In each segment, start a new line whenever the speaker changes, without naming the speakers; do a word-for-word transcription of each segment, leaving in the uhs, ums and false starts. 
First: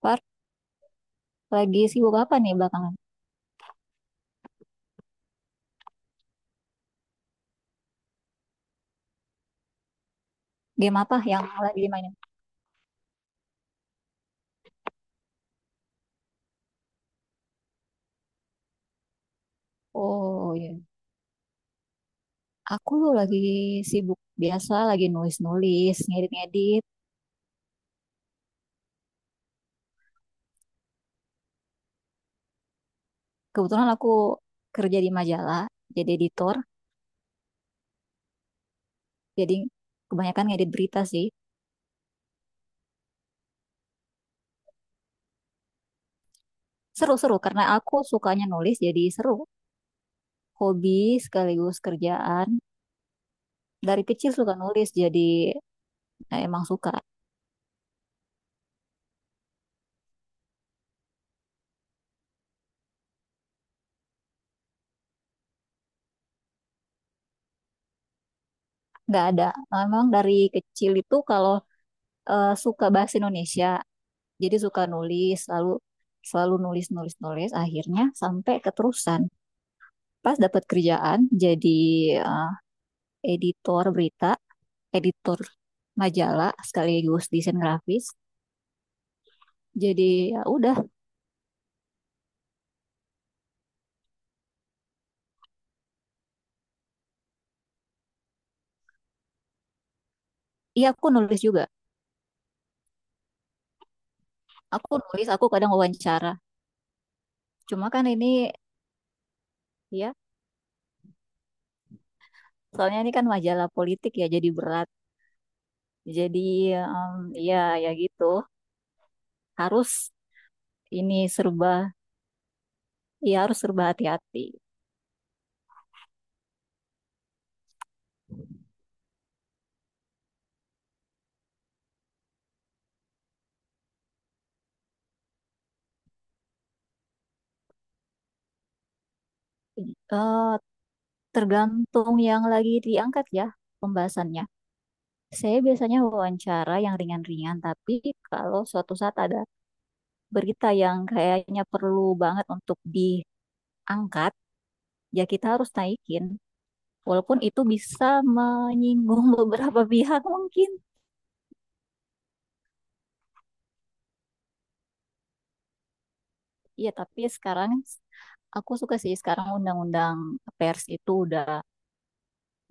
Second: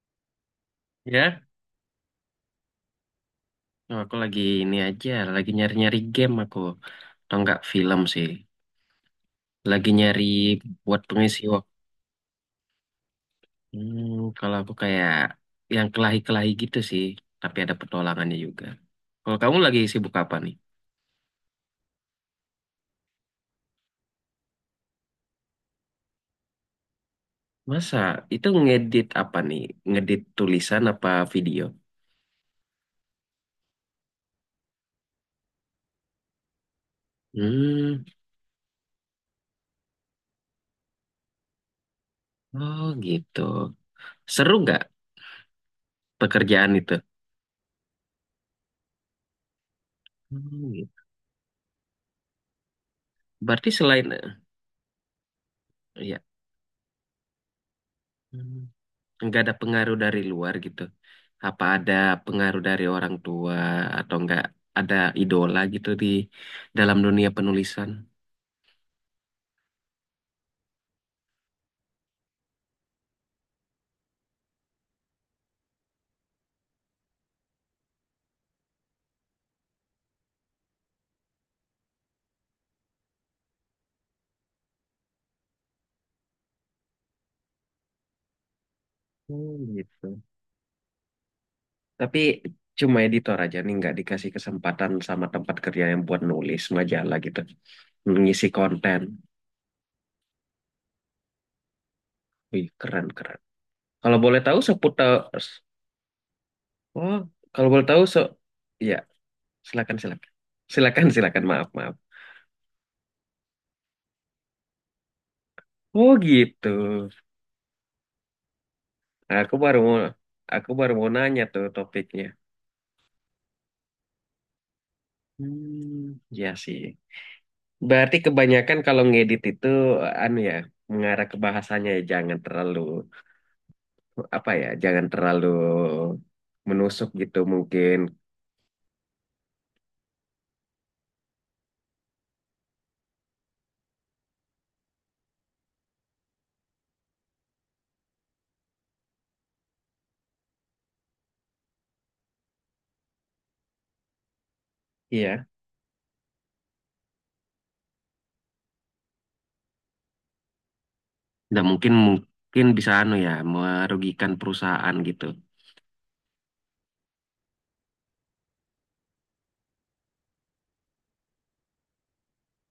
Par,
Ya,
lagi sibuk apa nih belakangan?
oh, aku lagi ini aja, lagi nyari-nyari game aku. Atau enggak film sih. Lagi nyari
Game
buat
apa
pengisi
yang
waktu.
lagi dimainin?
Hmm, kalau aku kayak yang kelahi-kelahi gitu sih, tapi ada petualangannya juga. Kalau kamu lagi sibuk apa nih?
Oh iya, aku lagi sibuk biasa, lagi nulis-nulis, ngedit-ngedit.
Masa itu ngedit apa nih? Ngedit tulisan apa video?
Kebetulan aku kerja di majalah, jadi editor,
Hmm,
jadi kebanyakan ngedit berita sih.
oh gitu. Seru nggak pekerjaan itu?
Seru-seru, karena aku sukanya nulis, jadi seru.
Hmm,
Hobi
gitu.
sekaligus kerjaan.
Berarti
Dari
selain eh,
kecil suka nulis, jadi
ya.
eh, emang suka.
Hmm. Nggak ada pengaruh dari luar gitu. Apa ada pengaruh dari orang tua atau nggak ada idola gitu di dalam dunia penulisan?
Nggak ada. Memang dari kecil itu kalau eh, suka bahasa Indonesia, jadi suka nulis, selalu selalu nulis nulis nulis. Akhirnya sampai keterusan. Pas dapat kerjaan jadi eh, editor berita, editor majalah sekaligus desain grafis.
Hmm, gitu.
Jadi ya udah,
Tapi cuma editor aja nih nggak dikasih kesempatan sama tempat kerja yang buat nulis majalah gitu, mengisi konten.
iya aku nulis juga.
Wih, keren keren. Kalau boleh tahu
Aku nulis,
seputar,
aku kadang wawancara.
oh, kalau boleh
Cuma
tahu
kan
se,
ini
ya silakan
ya,
silakan, silakan silakan maaf maaf.
soalnya ini kan majalah politik ya, jadi berat.
Oh
Jadi
gitu.
em, ya ya gitu,
Aku baru mau,
harus
aku baru mau
ini
nanya tuh
serba,
topiknya.
ya harus serba hati-hati.
Hmm, ya sih. Berarti kebanyakan kalau ngedit itu anu ya, mengarah ke bahasanya ya jangan terlalu apa ya, jangan terlalu menusuk gitu mungkin.
Eh, Tergantung yang lagi diangkat ya pembahasannya. Saya biasanya wawancara yang ringan-ringan, tapi kalau suatu saat ada berita yang kayaknya perlu banget untuk diangkat, ya
Iya.
kita harus naikin. Walaupun itu bisa menyinggung beberapa pihak mungkin.
Nah, mungkin mungkin bisa anu ya, merugikan perusahaan gitu.
Ya, tapi sekarang aku suka sih sekarang undang-undang pers itu udah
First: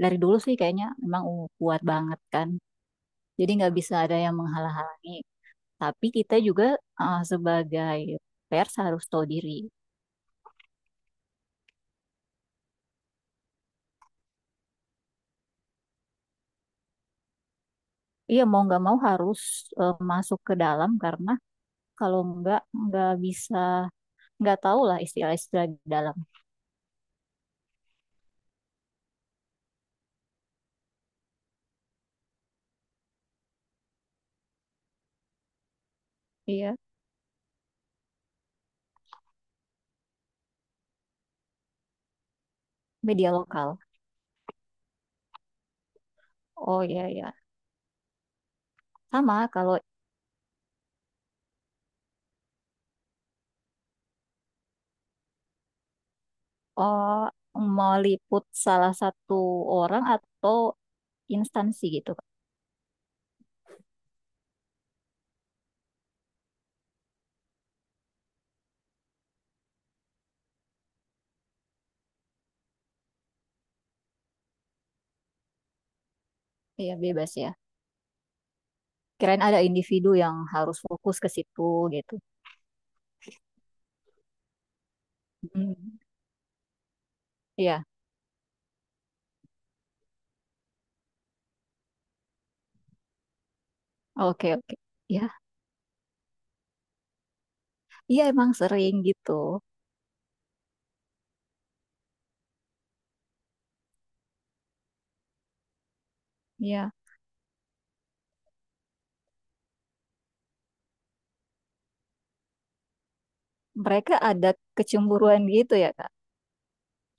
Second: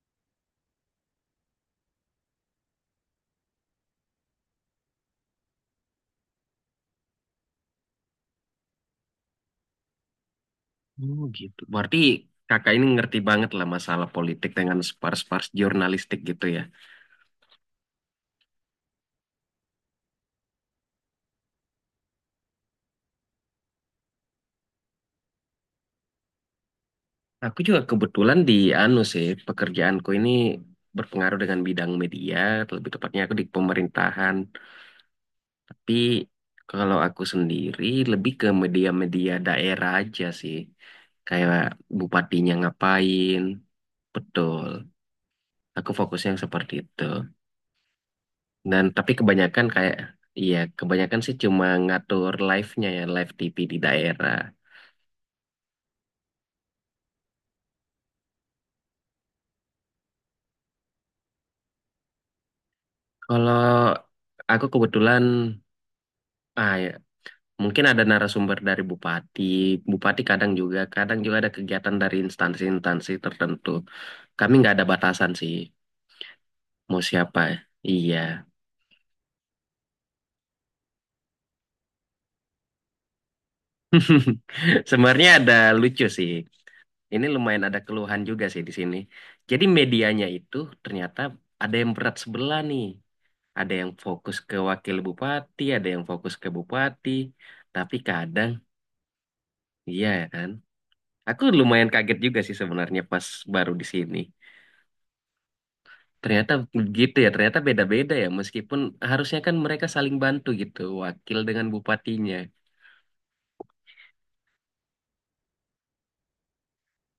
dari dulu sih kayaknya memang kuat banget kan. Jadi nggak bisa ada yang menghalang-halangi. Tapi kita juga eh, sebagai pers harus tahu diri.
Oh gitu. Berarti kakak ini ngerti banget lah masalah politik dengan spars-spars jurnalistik gitu ya.
Iya mau nggak mau harus eh, masuk ke dalam karena kalau nggak nggak bisa nggak tahu lah istilah-istilah di dalam.
Aku juga kebetulan di anu sih, pekerjaanku ini berpengaruh dengan bidang media, lebih tepatnya aku di pemerintahan. Tapi
Iya
kalau aku sendiri lebih ke media-media daerah aja sih. Kayak bupatinya
media
ngapain.
lokal.
Betul. Aku fokusnya yang seperti
Oh
itu.
iya iya,
Dan tapi
sama
kebanyakan
kalau
kayak iya, kebanyakan sih cuma ngatur live-nya ya, live T V di daerah.
oh, mau liput salah satu orang atau instansi gitu.
Kalau aku kebetulan ah ya, mungkin ada narasumber dari bupati. Bupati kadang juga, kadang juga ada kegiatan dari instansi-instansi tertentu. Kami nggak ada batasan sih.
Iya
Mau
bebas
siapa?
ya.
Iya.
Kirain ada individu yang harus fokus ke situ gitu.
Sebenarnya ada
Hmm,
lucu sih. Ini lumayan ada
iya,
keluhan juga sih di sini. Jadi medianya itu ternyata ada yang berat sebelah nih. Ada yang fokus
oke,
ke
oke.
wakil
Ya
bupati, ada yang fokus ke bupati. Tapi
iya
kadang,
emang sering gitu.
iya ya kan. Aku lumayan kaget juga sih sebenarnya pas baru di sini. Ternyata
Iya
begitu ya, ternyata beda-beda ya. Meskipun harusnya kan mereka saling bantu gitu, wakil dengan bupatinya.
mereka ada kecemburuan gitu ya Kak.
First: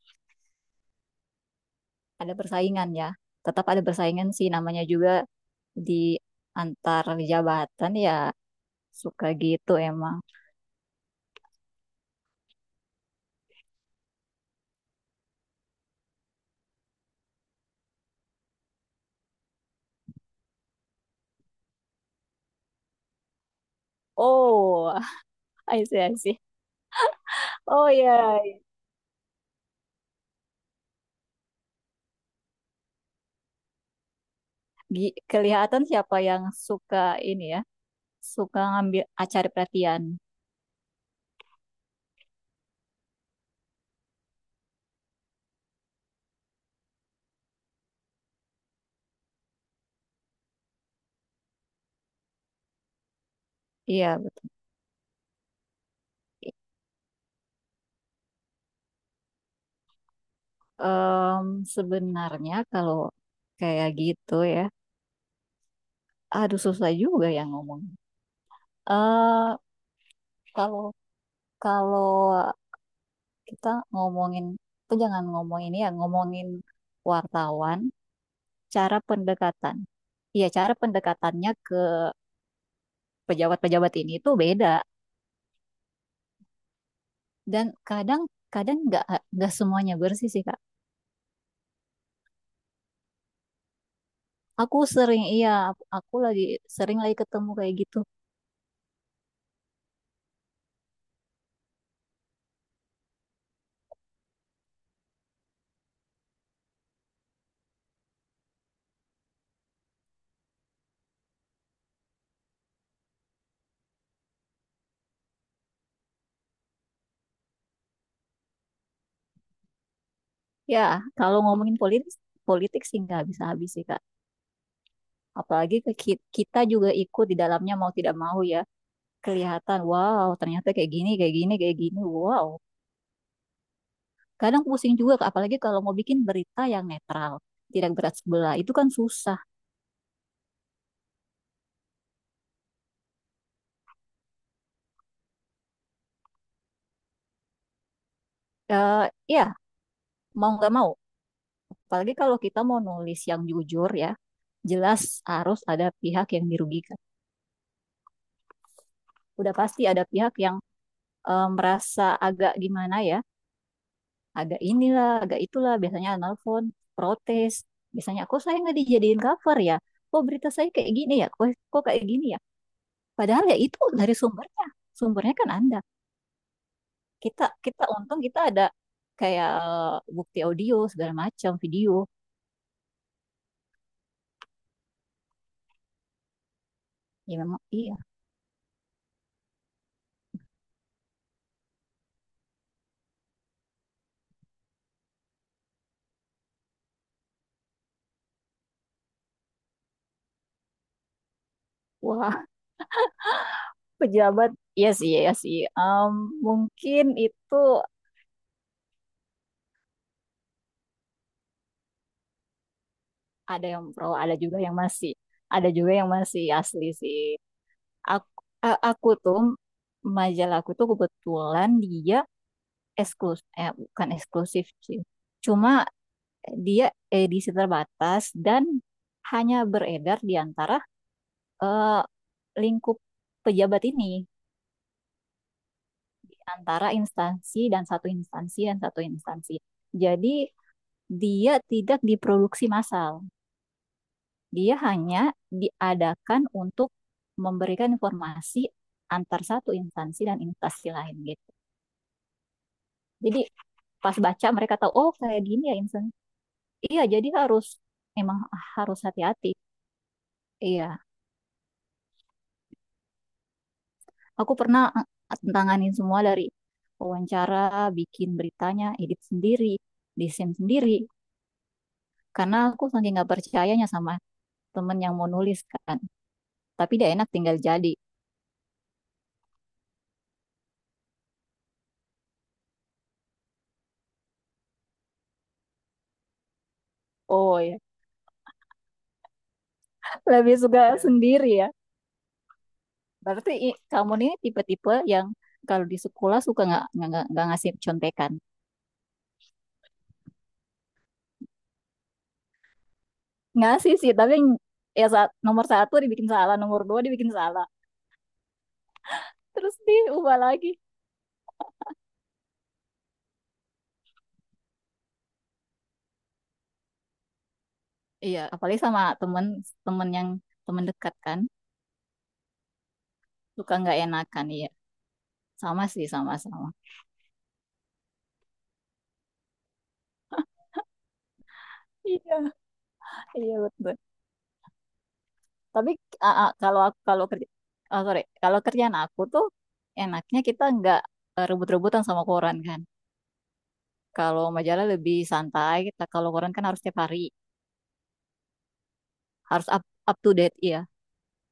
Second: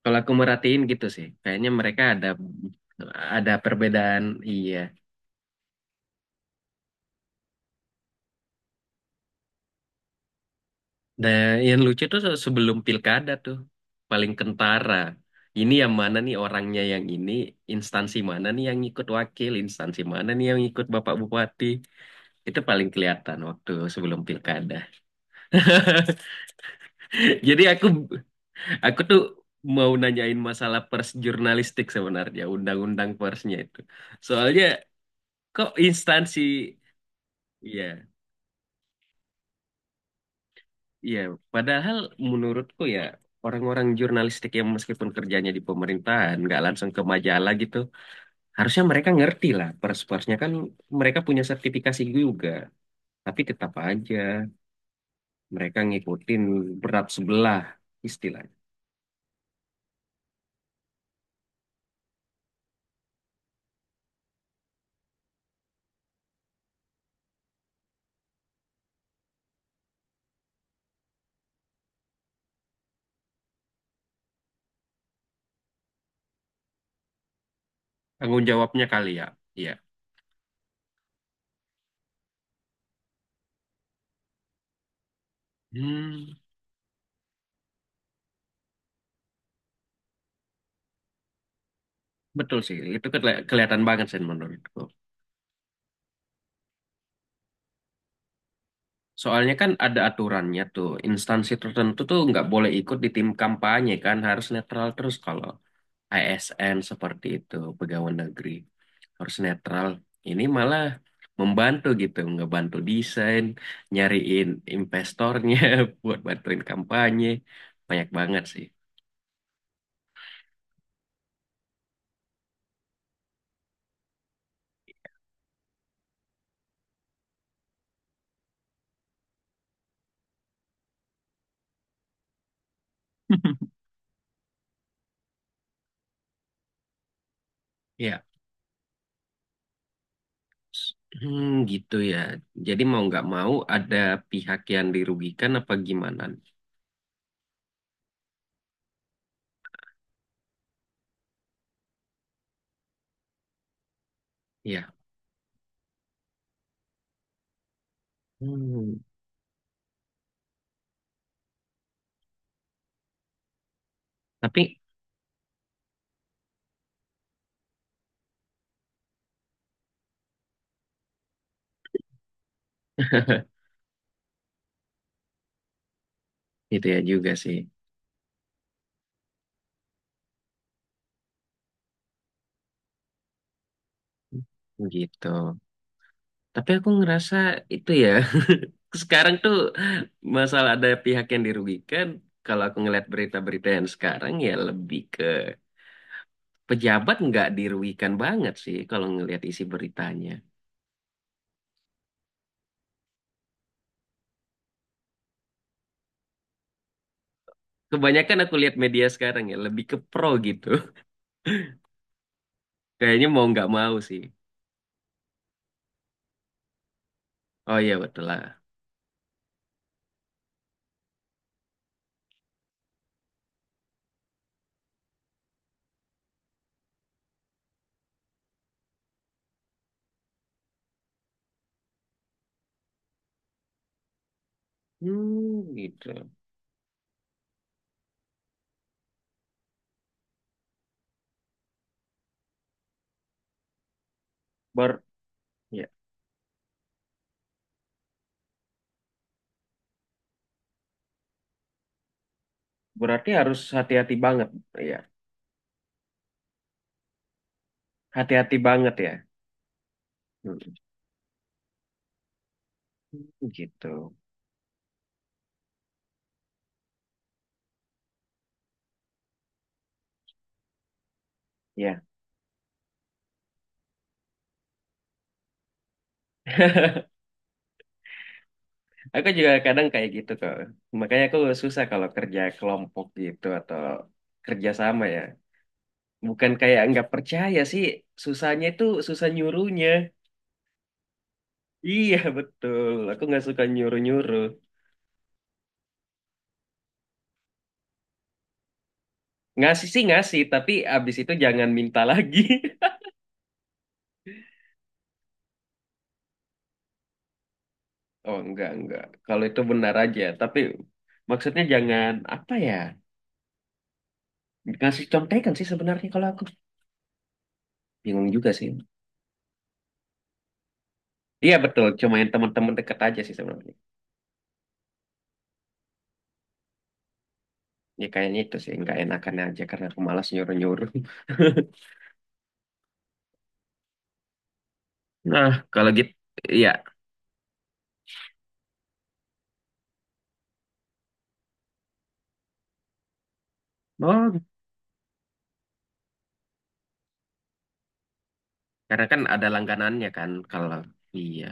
Kalau aku merhatiin gitu sih, kayaknya mereka ada
Ada persaingan ya.
ada
Tetap ada
perbedaan.
persaingan sih
Iya.
namanya juga di antar jabatan ya suka gitu emang.
Dan yang lucu tuh se- sebelum pilkada tuh paling kentara. Ini yang mana nih orangnya yang ini, instansi mana nih yang ikut wakil, instansi mana nih yang ikut Bapak Bupati. Itu paling kelihatan waktu sebelum pilkada.
Oh, I see, I see.
Jadi aku
Oh ya,
aku tuh mau nanyain masalah pers jurnalistik sebenarnya, undang-undang persnya itu. Soalnya
Gi-
kok
kelihatan siapa
instansi
yang suka ini ya,
Iya.
suka ngambil acari perhatian.
Iya, padahal menurutku ya orang-orang jurnalistik yang meskipun kerjanya di pemerintahan nggak langsung ke majalah gitu, harusnya mereka ngerti lah pers-persnya kan mereka punya sertifikasi juga, tapi tetap aja
Iya, betul.
mereka ngikutin berat sebelah istilahnya.
Em, sebenarnya kalau kayak gitu ya, aduh susah juga yang ngomong. Eh, kalau kalau kita ngomongin tuh jangan ngomong ini ya ngomongin wartawan
Tanggung jawabnya
cara
kali ya. Iya.
pendekatan iya cara pendekatannya ke pejabat-pejabat ini tuh beda
Hmm,
dan kadang kadang nggak nggak semuanya bersih sih kak
betul sih, itu keli- kelihatan banget sih
aku
menurutku.
sering iya aku lagi sering lagi ketemu kayak gitu
Soalnya kan ada aturannya tuh, instansi tertentu tuh nggak boleh ikut di tim kampanye kan, harus netral terus kalau A S N seperti itu, pegawai negeri harus netral. Ini malah membantu gitu, ngebantu desain, nyariin investornya buat bantuin kampanye. Banyak banget sih.
ya kalau ngomongin politik politik sih nggak bisa habis sih kak apalagi ke ki- kita juga ikut di dalamnya mau tidak mau ya kelihatan wow ternyata kayak gini kayak gini kayak gini wow. Kadang pusing juga, Kak, apalagi kalau mau bikin berita yang netral, tidak berat
Ya,
sebelah, itu kan susah.
hmm, gitu ya. Jadi mau nggak mau ada pihak yang dirugikan apa gimana?
Eh, ya, mau nggak mau. Apalagi kalau kita mau nulis yang jujur ya,
Ya,
jelas harus ada pihak yang dirugikan.
hmm.
Udah pasti ada pihak yang eh, merasa agak gimana ya, agak
Tapi
inilah, agak itulah, biasanya nelfon, protes. Biasanya, kok saya nggak dijadiin cover ya? Kok berita saya kayak gini ya? Kok, kok kayak gini ya? Padahal ya itu dari sumbernya. Sumbernya kan Anda,
itu ya juga
kita
sih.
kita untung kita ada kayak eh, bukti audio segala macam video
Gitu. Tapi aku ngerasa
ya memang
itu
iya
ya Sekarang tuh masalah ada pihak yang dirugikan. Kalau aku ngeliat berita-berita yang sekarang ya lebih ke pejabat nggak dirugikan banget sih kalau ngelihat isi beritanya.
wah pejabat iya sih iya sih. Em, mungkin itu
Kebanyakan aku lihat media sekarang ya lebih ke pro gitu. Kayaknya mau
ada
nggak
yang
mau
pro
sih.
ada juga yang masih ada juga yang masih asli sih
Oh iya betul
aku
lah.
a- aku tuh majalah aku tuh kebetulan dia eksklusif eh bukan eksklusif sih cuma dia edisi terbatas dan hanya beredar di antara eh, lingkup pejabat ini
Hmm, gitu.
di antara instansi dan satu instansi dan satu instansi. Jadi dia tidak diproduksi massal. Dia
Ber
hanya
ya.
diadakan untuk memberikan informasi antar satu instansi dan instansi lain gitu.
Berarti
Jadi
harus hati-hati
pas baca
banget
mereka tahu
ya.
oh kayak gini ya instansi. Iya, jadi harus memang
Hati-hati banget
harus
ya.
hati-hati.
Hmm,
Iya,
gitu.
aku pernah tanganin semua dari wawancara, bikin beritanya, edit sendiri, desain sendiri.
Ya.
Karena aku saking nggak percayanya sama temen yang mau nulis kan. Tapi dia enak tinggal jadi.
Aku juga kadang kayak gitu kok. Makanya aku susah kalau kerja kelompok gitu atau kerja sama ya. Bukan kayak nggak
Oh
percaya
ya,
sih, susahnya itu susah nyuruhnya.
lebih suka sendiri ya.
Iya betul, aku nggak
Berarti
suka
kamu ini
nyuruh-nyuruh.
tipe-tipe yang kalau di sekolah suka nggak nggak nggak- ngasih contekan.
Ngasih sih ngasih, tapi abis itu jangan minta lagi.
Ngasih sih, tapi ya saat nomor satu dibikin salah, nomor dua dibikin salah.
Oh enggak, enggak. Kalau itu
Terus
benar aja,
diubah
tapi
lagi.
maksudnya jangan apa ya? Ngasih contekan sih sebenarnya kalau aku. Bingung
Iya,
juga sih.
apalagi sama temen temen yang temen dekat kan.
Iya betul, cuma yang teman-teman dekat aja sih
Suka
sebenarnya.
nggak enakan, iya. Sama sih, sama-sama.
Ya kayaknya itu sih nggak enakan aja karena aku malas nyuruh-nyuruh.
Iya, iya betul.
Nah, kalau
Tapi
gitu
ah, ah,
iya.
kalau aku kalau kerja oh, sorry, kalau kerjaan aku tuh enaknya kita nggak eh, rebut-rebutan sama koran kan.
Oh,
Kalau majalah lebih santai, kita kalau koran kan harus tiap hari,
karena kan ada
harus up,
langganannya
up
kan
to date
kalau
ya.
iya.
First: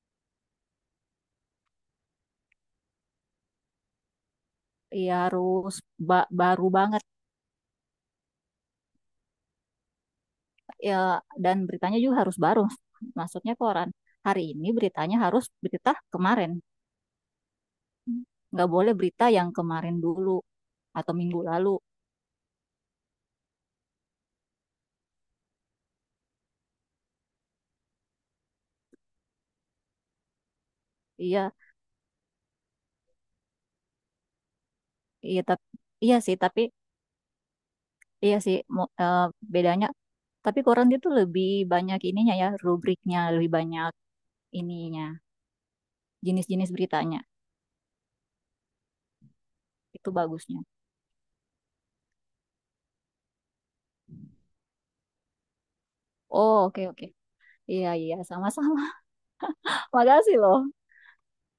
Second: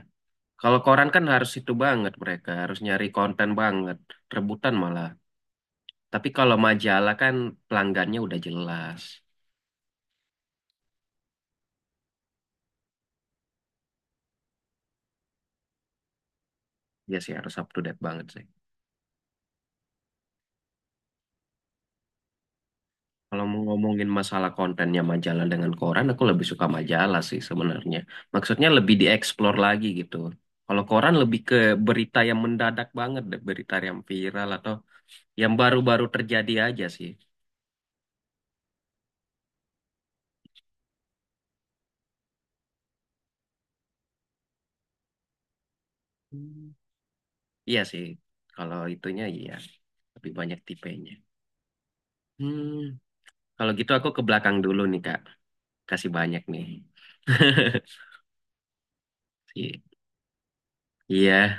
Kalau koran kan harus itu banget mereka, harus nyari konten banget, rebutan malah.
Iya harus
Tapi
ba-
kalau
baru banget
majalah kan pelanggannya udah jelas.
ya dan beritanya juga harus baru. Maksudnya koran. Hari ini beritanya harus berita kemarin.
Ya sih harus up to date banget sih.
Nggak boleh berita yang kemarin dulu atau minggu lalu.
Kalau mau ngomongin masalah kontennya majalah dengan koran, aku lebih suka majalah sih sebenarnya. Maksudnya lebih dieksplor lagi gitu. Kalau koran lebih
Iya,
ke berita yang mendadak banget, deh, berita yang viral atau
iya
yang
tapi
baru-baru
iya sih
terjadi
tapi
aja sih.
iya sih, mo- eh, bedanya. Tapi koran itu lebih banyak ininya ya, rubriknya, lebih banyak ininya,
Hmm.
jenis-jenis beritanya.
Iya sih, kalau itunya iya,
Itu
lebih
bagusnya.
banyak tipenya. Hmm, kalau gitu aku ke belakang dulu nih Kak, kasih banyak
Oh,
nih.
oke, oke. Iya, iya, sama-sama. Makasih loh.
Iya,